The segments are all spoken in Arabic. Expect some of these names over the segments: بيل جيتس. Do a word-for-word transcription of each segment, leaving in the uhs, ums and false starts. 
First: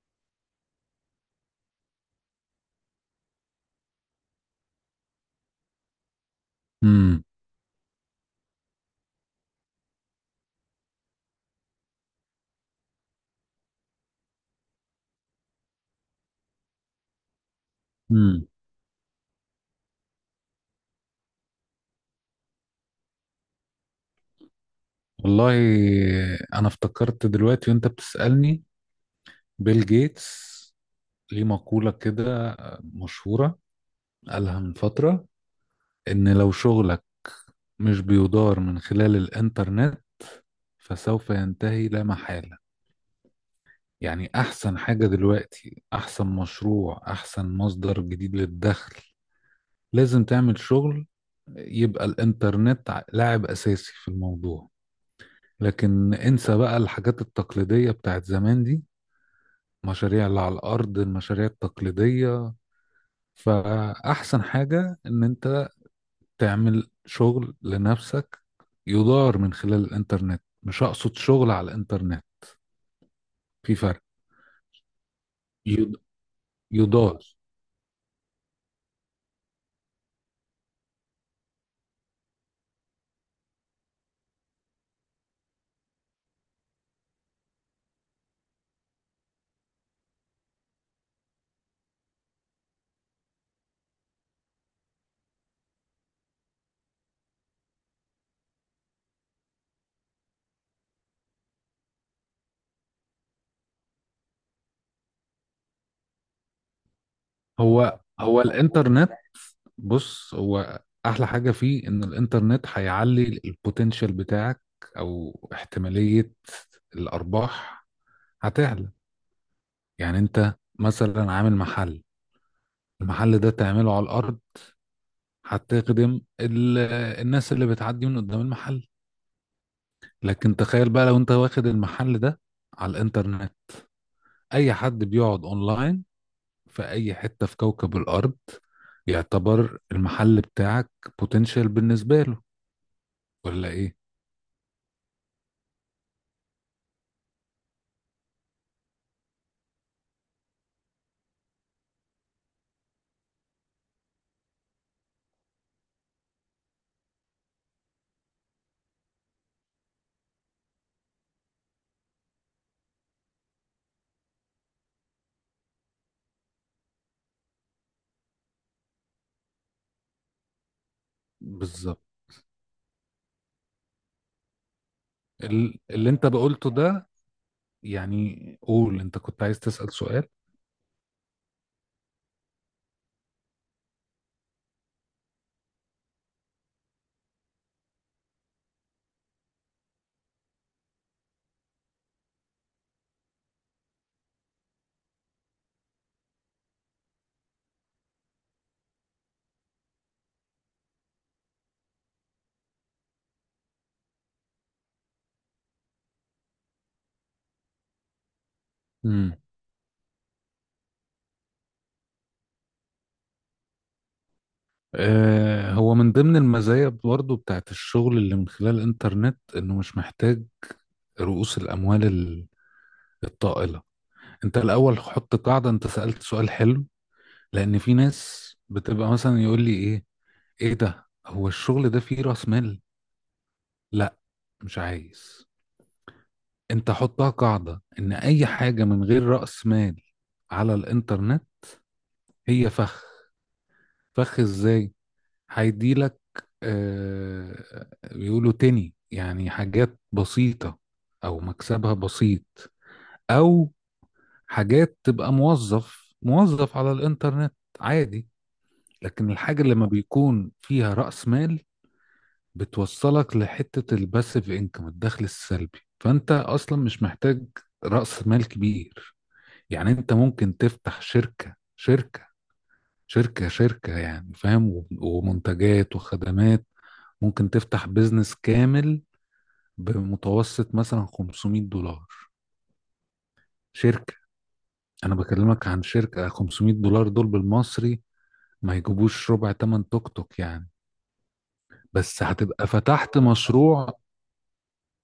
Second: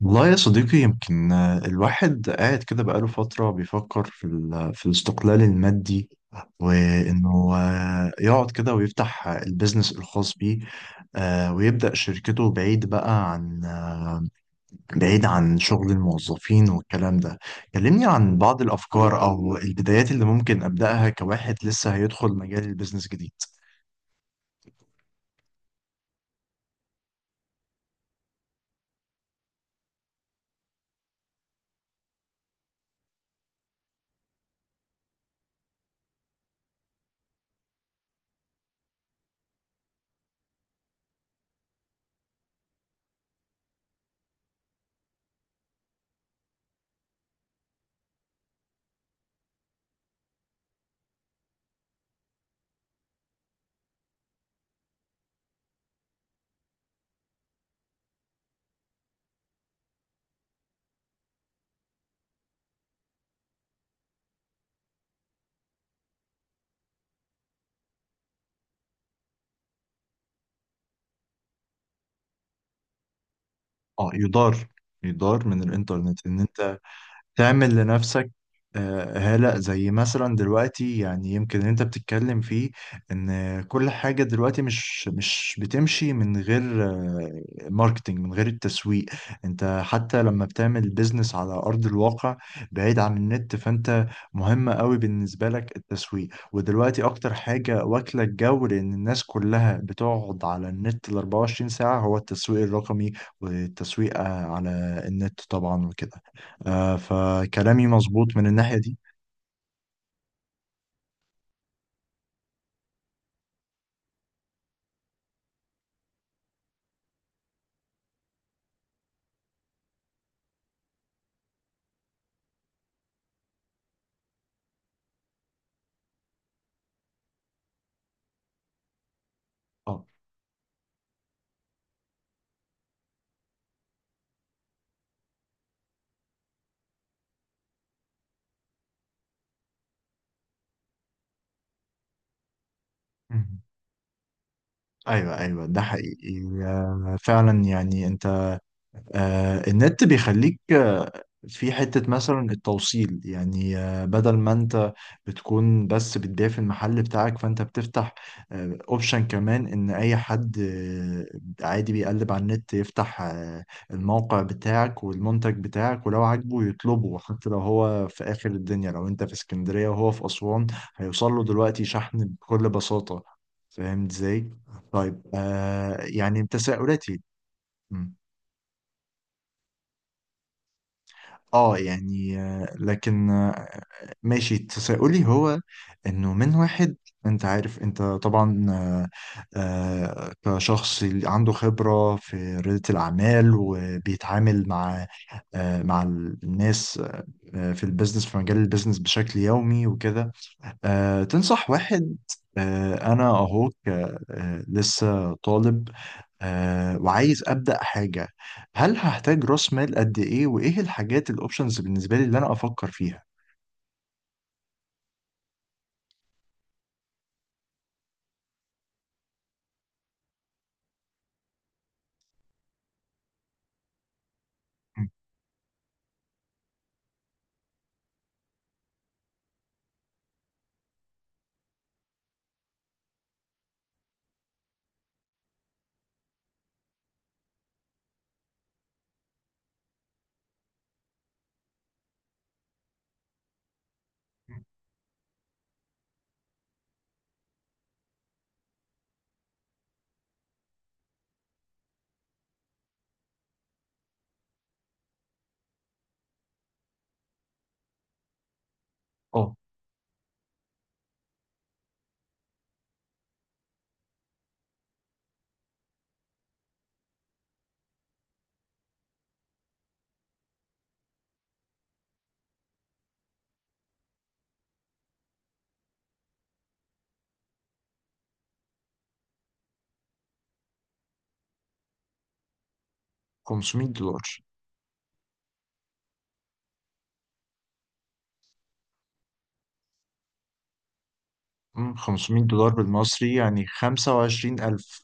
والله يا صديقي يمكن آه، الواحد قاعد كده بقاله فترة بيفكر في ال- في الاستقلال المادي. امم وإنه آه، يقعد كده ويفتح البيزنس الخاص بيه. آه، ويبدأ شركته بعيد بقى عن بعيد عن شغل الموظفين والكلام ده. كلمني عن امم بعض الأفكار أو البدايات اللي ممكن أبدأها كواحد لسه هيدخل مجال البيزنس جديد. والله، انا افتكرت دلوقتي وانت بتسألني بيل جيتس ليه مقولة كده مشهورة قالها من فترة ان لو شغلك مش بيدار من خلال الانترنت فسوف ينتهي لا محالة. يعني احسن حاجة دلوقتي، احسن مشروع، احسن مصدر جديد للدخل لازم تعمل شغل يبقى الانترنت ع- لاعب اساسي في الموضوع. لكن انسى بقى الحاجات التقليدية بتاعت زمان دي، مشاريع اللي على الأرض، المشاريع التقليدية. فأحسن حاجة إن أنت تعمل شغل لنفسك يدار من خلال الإنترنت، مش أقصد شغل على الإنترنت، في فرق. اه، يدار يدار من يد- الإنترنت إن أنت يدار. تعمل لنفسك. آه، هلأ زي مثلا دلوقتي يعني يمكن اللي انت بتتكلم فيه، ان كل حاجة دلوقتي مش مش بتمشي من غير آه، ماركتينج، من غير التسويق. انت حتى لما بتعمل بيزنس على ارض الواقع بعيد عن النت، فانت مهم قوي بالنسبة لك التسويق. ودلوقتي اكتر حاجة واكلة الجو لان الناس كلها بتقعد على النت ال أربعة وعشرين ساعة هو التسويق الرقمي. والتسويق آه، على النت طبعا وكده. آه فكلامي هو مظبوط هو من الناحية دي. الإنترنت. بص، هو أحلى حاجة فيه إن الإنترنت هيعلي البوتنشال بتاعك، أو احتمالية الأرباح هتعلى. يعني أنت مثلا عامل محل، المحل ده تعمله على الأرض هتخدم ال... الناس اللي بتعدي من قدام المحل. اه، لكن تخيل بقى لو انت واخد المحل ده على الانترنت، اي حد بيقعد اونلاين في اي حتة في كوكب الارض يعتبر المحل بتاعك بوتنشال بالنسبة له، مهم. ولا ايه؟ ايوه، ايوه، ده حقيقي آه فعلا. يعني انت آه، النت بيخليك آه، في حتة مثلا التوصيل. يعني آه، بدل ما انت بتكون بس بتبيع في المحل بتاعك، فانت بتفتح اوبشن كمان ان اي حد آه، عادي بيقلب على النت، يفتح آه، الموقع بتاعك والمنتج بتاعك ولو عاجبه يطلبه. حتى لو هو في اخر الدنيا، لو انت في اسكندرية وهو في اسوان، هيوصل له دلوقتي بالظبط. شحن بكل بساطة. فاهم ازاي؟ طيب، ال- آه اللي انت يعني بقولته ده، تساؤلاتي. يعني قول، انت كنت عايز تسأل سؤال. اه، يعني آه، لكن آه، ماشي، تساؤلي هو انه من واحد. انت عارف، انت طبعا آه، آه، كشخص عنده خبرة في ريادة الأعمال وبيتعامل مع آه، مع الناس آه، في البيزنس، في مجال البيزنس بشكل يومي وكده. آه، تنصح واحد، آه، انا اهو ك- آه، لسه طالب آه وعايز أبدأ حاجة. هل امم هحتاج رأس مال قد إيه؟ وإيه الحاجات الأوبشنز بالنسبة لي اللي أنا أفكر فيها؟ آه، هو من ضمن المزايا برضه بتاعت الشغل اللي من خلال الانترنت انه مش محتاج رؤوس الاموال ال- الطائلة. انت الاول مم. حط قاعده، انت سالت سؤال حلو، لان في ناس بتبقى مثلا يقول لي ايه، ايه ده؟ هو الشغل ده فيه راس مال؟ لا، مش عايز. انت حطها قاعده ان اي حاجه من غير راس مال على الانترنت هي فخ. فخ ازاي؟ هيديلك آه، بيقولوا تاني يعني حاجات بسيطه او مكسبها بسيط، او حاجات تبقى موظف موظف على الانترنت عادي. لكن أه، الحاجة اللي ما بيكون فيها رأس مال بتوصلك لحتة الباسيف انكم، الدخل السلبي، فانت اصلا مش محتاج رأس مال كبير. يعني انت ممكن تفتح شركة شركة شركة شركة يعني، فاهم، و- ومنتجات وخدمات، ممكن تفتح بيزنس كامل بمتوسط مثلا خمسمائة دولار. 500 شركة. دولار انا بكلمك عن شركة خمسمائة دولار دول بالمصري ما يجيبوش ربع تمن توك توك يعني. مم، بس 500 هتبقى دولار فتحت بالمصري يعني مشروع خمسة وعشرين ألف.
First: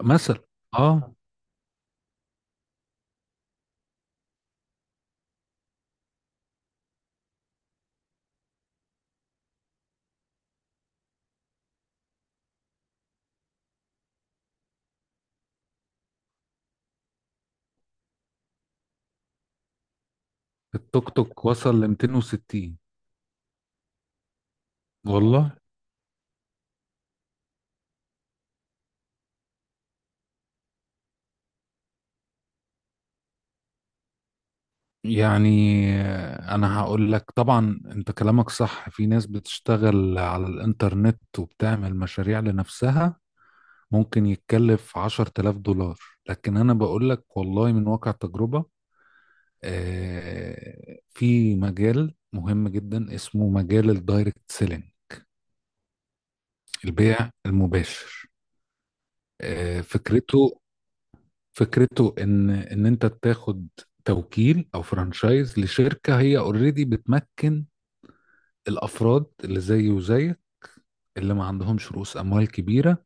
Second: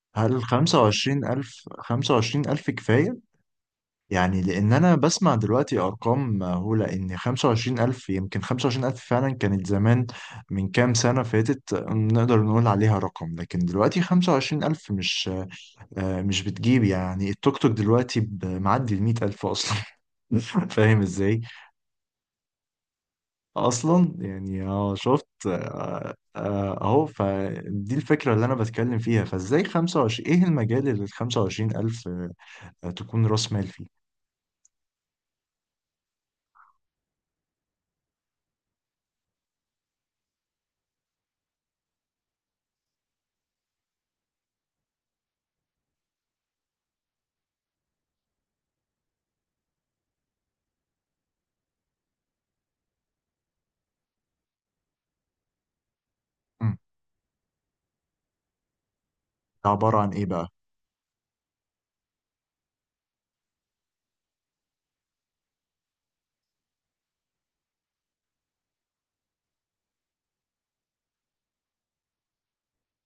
مثلا. هل اه خمسة وعشرين ألف خمسة وعشرين ألف كفاية؟ يعني لأن أنا بسمع دلوقتي أرقام مهولة، إن خمسة وعشرين ألف يمكن خمسة وعشرين ألف فعلا كانت زمان، من كام سنة فاتت نقدر نقول عليها رقم، لكن دلوقتي خمسة وعشرين ألف مش آه، مش بتجيب. يعني التوك توك دلوقتي ب- معدي المية ألف أصلا. فاهم التوك توك ازاي وصل ل ميتين وستين. اصلا؟ يعني اه، شفت. والله آه، آه، اهو فدي الفكره اللي انا بتكلم فيها. فازاي خمسة وعشرين ألف، ايه المجال اللي ال خمسة وعشرين ألف آه، تكون راس مال فيه؟ يعني انا هقول لك، طبعا انت كلامك صح، في ناس بتشتغل على الانترنت وبتعمل مشاريع لنفسها ممكن يتكلف عشر تلاف دولار. لكن انا بقول لك والله من واقع تجربة، آه، في مجال مهم جدا اسمه مجال الدايركت سيلينج، مم. البيع المباشر. ده آه، عباره عن ايه بقى؟ فكرته فكرته ان ان انت تاخد توكيل او فرانشايز لشركه هي اوريدي بتمكن الافراد اللي زيي وزيك، اللي ما عندهمش رؤوس اموال كبيره.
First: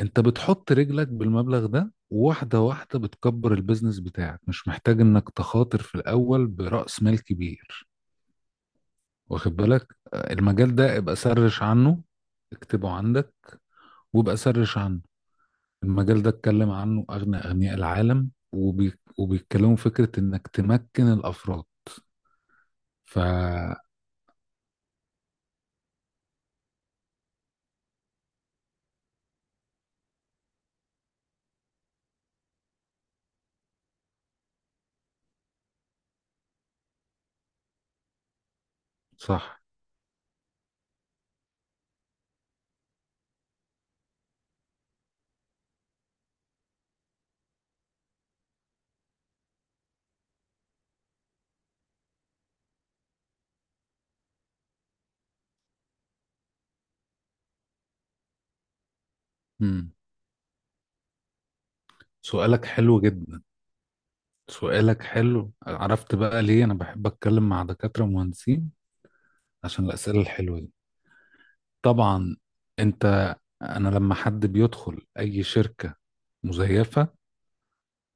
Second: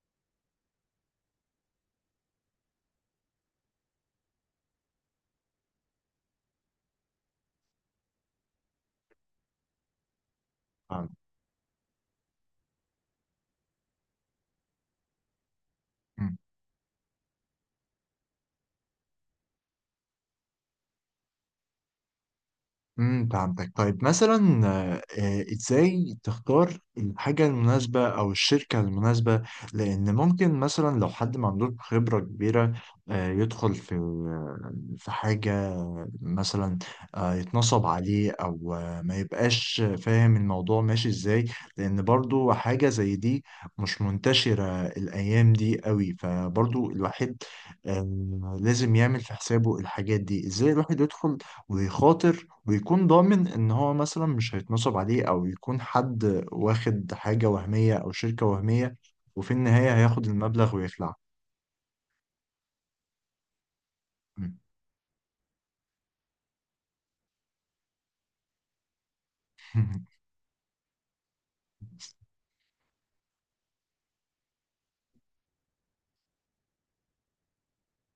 انت بتحط رجلك بالمبلغ ده، واحده واحده بتكبر البيزنس بتاعك، مش محتاج انك تخاطر في الاول براس مال كبير، واخد بالك؟ آه، المجال ده ابقى سرش عنه، اكتبه عندك وابقى سرش عنه. المجال ده اتكلم عنه اغنى اغنياء العالم وبي... وبيتكلموا فكره انك تمكن الافراد. ف امم، فهمتك. طيب مثلا آه، آه، ازاي تختار الحاجة المناسبة او الشركة المناسبة؟ لان ممكن مثلا لو حد ما عندوش خبرة كبيرة، آه، يدخل في في حاجة، مثلا آه، يتنصب عليه، او آه، ما صح. يبقاش فاهم الموضوع ماشي ازاي. لان برضو حاجة زي دي مش منتشرة الايام دي قوي، فبرضو الواحد آه، لازم يعمل في حسابه الحاجات دي. ازاي الواحد يدخل ويخاطر، ويكون ضامن ان هو مثلا مش هيتنصب عليه، او يكون حد واخد حاجة وهمية او شركة وهمية وفي مم. النهاية هياخد المبلغ ويخلع. سؤالك حلو جدا. مم. سؤالك حلو، عرفت بقى ليه انا بحب اتكلم مع دكاترة مهندسين؟ عشان الأسئلة الحلوة دي. طبعا. انت انا لما حد بيدخل اي شركة مزيفة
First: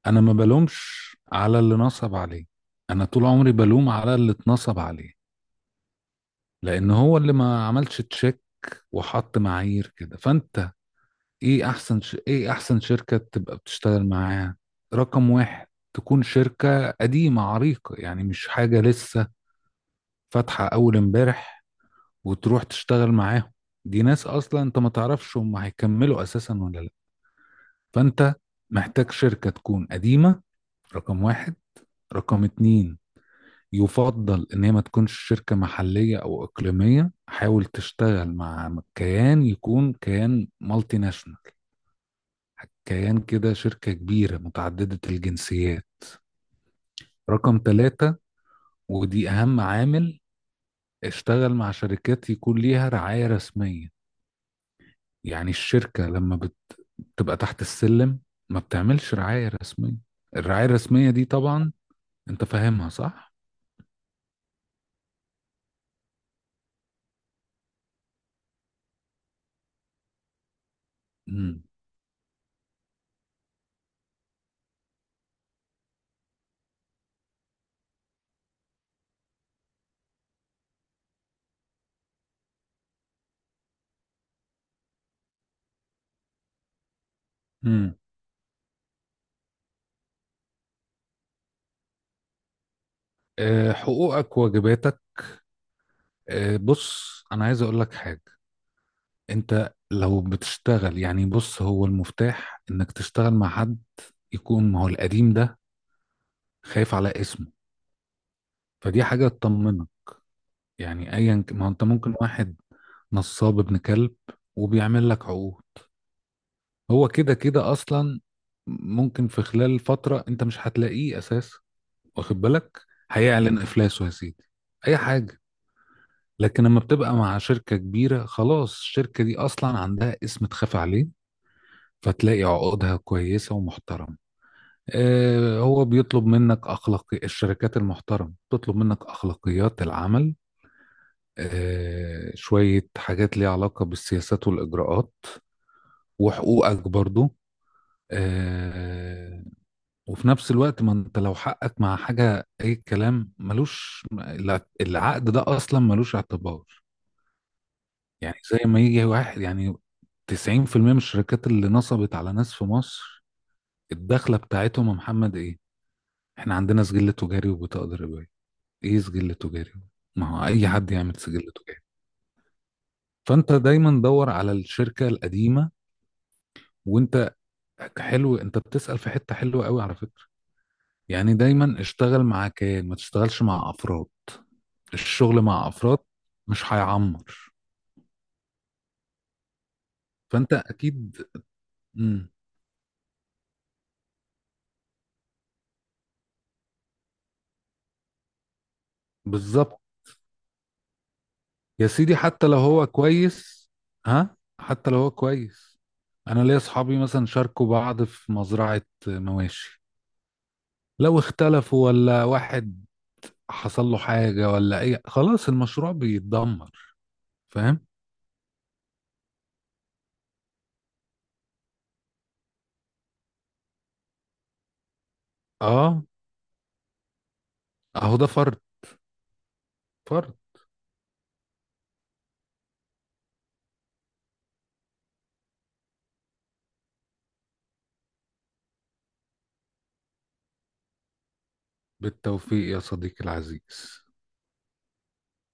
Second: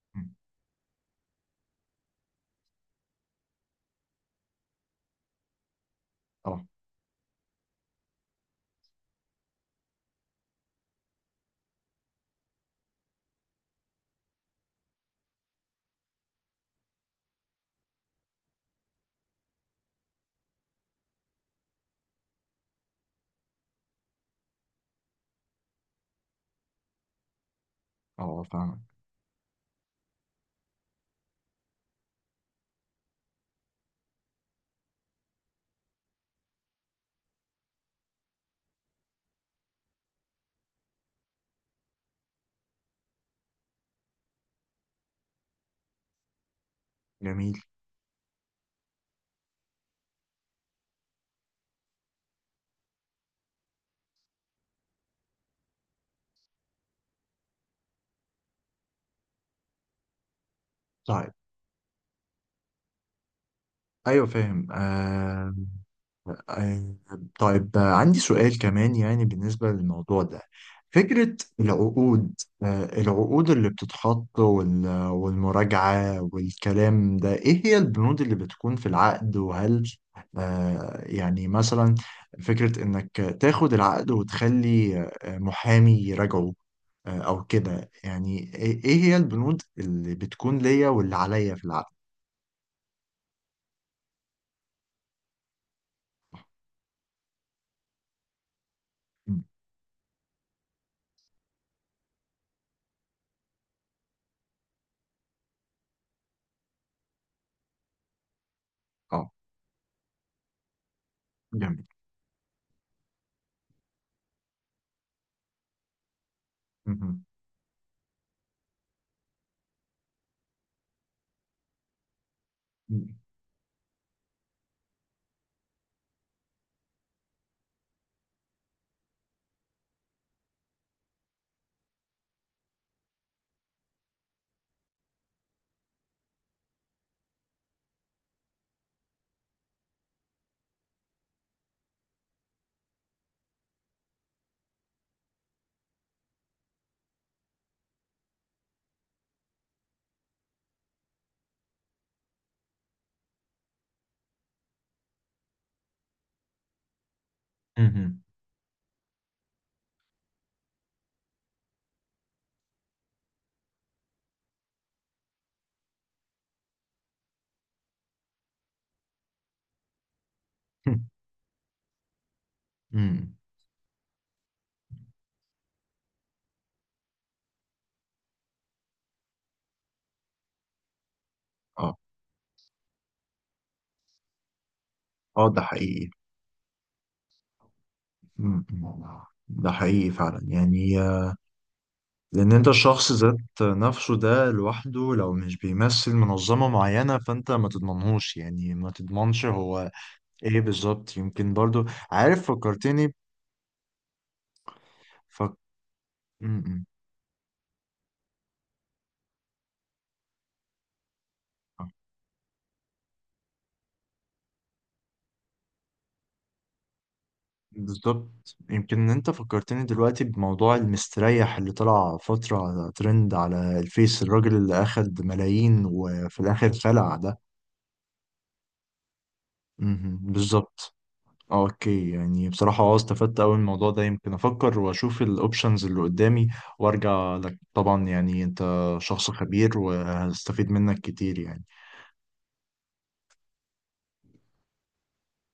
انا ما بلومش على اللي نصب عليه، انا طول عمري بلوم على اللي اتنصب عليه، اه، لان هو اللي ما عملش تشيك وحط معايير كده. فانت ايه احسن ش... ايه احسن شركة تبقى بتشتغل معاها؟ رقم واحد، تكون شركة قديمة عريقة، يعني مش حاجة لسه فاتحة اول امبارح وتروح تشتغل معاهم، دي ناس اصلا انت ما تعرفش هم هيكملوا اساسا ولا لا. فانت اه، فاهمك. محتاج شركة تكون قديمة، رقم واحد. رقم اتنين، يفضل ان هي ما تكونش شركة محلية او اقليمية، حاول تشتغل مع كيان يكون كيان مالتي ناشونال، كيان كده شركة كبيرة متعددة الجنسيات. جميل. رقم ثلاثة، ودي أهم عامل، اشتغل مع شركات يكون ليها رعاية رسمية. يعني الشركة لما بت- بتبقى تحت السلم ما بتعملش رعاية رسمية. الرعاية الرسمية دي طيب، طبعا انت فاهمها صح؟ ايوه فاهم آه آه، طيب آه، عندي سؤال كمان يعني بالنسبة للموضوع ده، فكرة مم. العقود. آه، العقود اللي بتتحط وال- والمراجعة والكلام ده، إيه هي البنود اللي بتكون في العقد؟ وهل آه، يعني مثلا فكرة إنك تاخد العقد وتخلي آه، محامي يراجعه آه، أو كده؟ مم. يعني إيه إيه هي البنود اللي بتكون ليا واللي عليا في العقد؟ أه، حقوقك واجباتك. أه، بص، أنا عايز أقول لك حاجة. م، انت لو بتشتغل، يعني بص، هو المفتاح انك تشتغل مع حد يكون ما هو القديم ده خايف على اسمه، فدي حاجة أه. تطمنك. يعني أيا ك- ما هو أنت جميل. ممكن واحد نصاب ابن كلب وبيعمل لك عقود، هو مهم. كده كده أصلا ممكن في خلال فترة أنت مش هتلاقيه أساس، واخد بالك؟ مم. هيعلن إفلاسه يا سيدي أي حاجة. لكن لما بتبقى مع شركة كبيرة خلاص، الشركة دي أصلا عندها اسم تخاف عليه، فتلاقي عقودها كويسة ومحترمة. آه، هو بيطلب منك أخلاقي، الشركات المحترمة بتطلب منك أخلاقيات العمل، آه، شوية حاجات ليها علاقة بالسياسات والإجراءات وحقوقك برضو. آه، وفي نفس الوقت ما انت لو حقك مع حاجة أي كلام، ملوش الع- العقد ده أصلا ملوش اعتبار. مهم. يعني زي ما يجي واحد، يعني تسعين في المية من الشركات اللي نصبت على ناس في مصر الدخلة بتاعتهم يا محمد إيه؟ إحنا عندنا سجل تجاري وبطاقة ضريبية. إيه سجل تجاري؟ ما هو أي حد يعمل سجل تجاري. مم. فأنت دايما دور على الشركة القديمة، وانت حلو، انت بتسأل في حتة حلوة قوي على فكرة. يعني دايما آه. اشتغل مع كيان ما تشتغلش مع افراد، الشغل اه، ده مع افراد حقيقي. مش هيعمر. مم. ده حقيقي فعلا فانت يعني اكيد. آه، مم. لأن أنت الشخص ذات نفسه ده لوحده، لو مش بيمثل منظمة معينة، فأنت ما تضمنهوش، يعني ما تضمنش بالظبط. هو. إيه، بالظبط يمكن برضو. يا سيدي عارف، حتى لو هو فكرتني. كويس، ها، حتى لو هو فك... كويس، انا ليا مم. اصحابي مثلا شاركوا بعض في مزرعة مواشي، لو اختلفوا ولا واحد حصل له حاجة ولا اي، خلاص المشروع بيتدمر، فاهم؟ بالظبط. يمكن إن أنت فكرتني دلوقتي بموضوع المستريح اللي طلع فترة على ترند على الفيس، الراجل اللي أخد ملايين اه، وفي الآخر خلع ده. اهو ده فرد، مم. فرد. بالظبط. آه، اوكي. يعني بصراحة اه، استفدت اوي من الموضوع ده. يمكن افكر واشوف الاوبشنز اللي قدامي وارجع لك طبعا. يعني انت شخص خبير وهستفيد منك كتير يعني. بالتوفيق يا صديقي العزيز.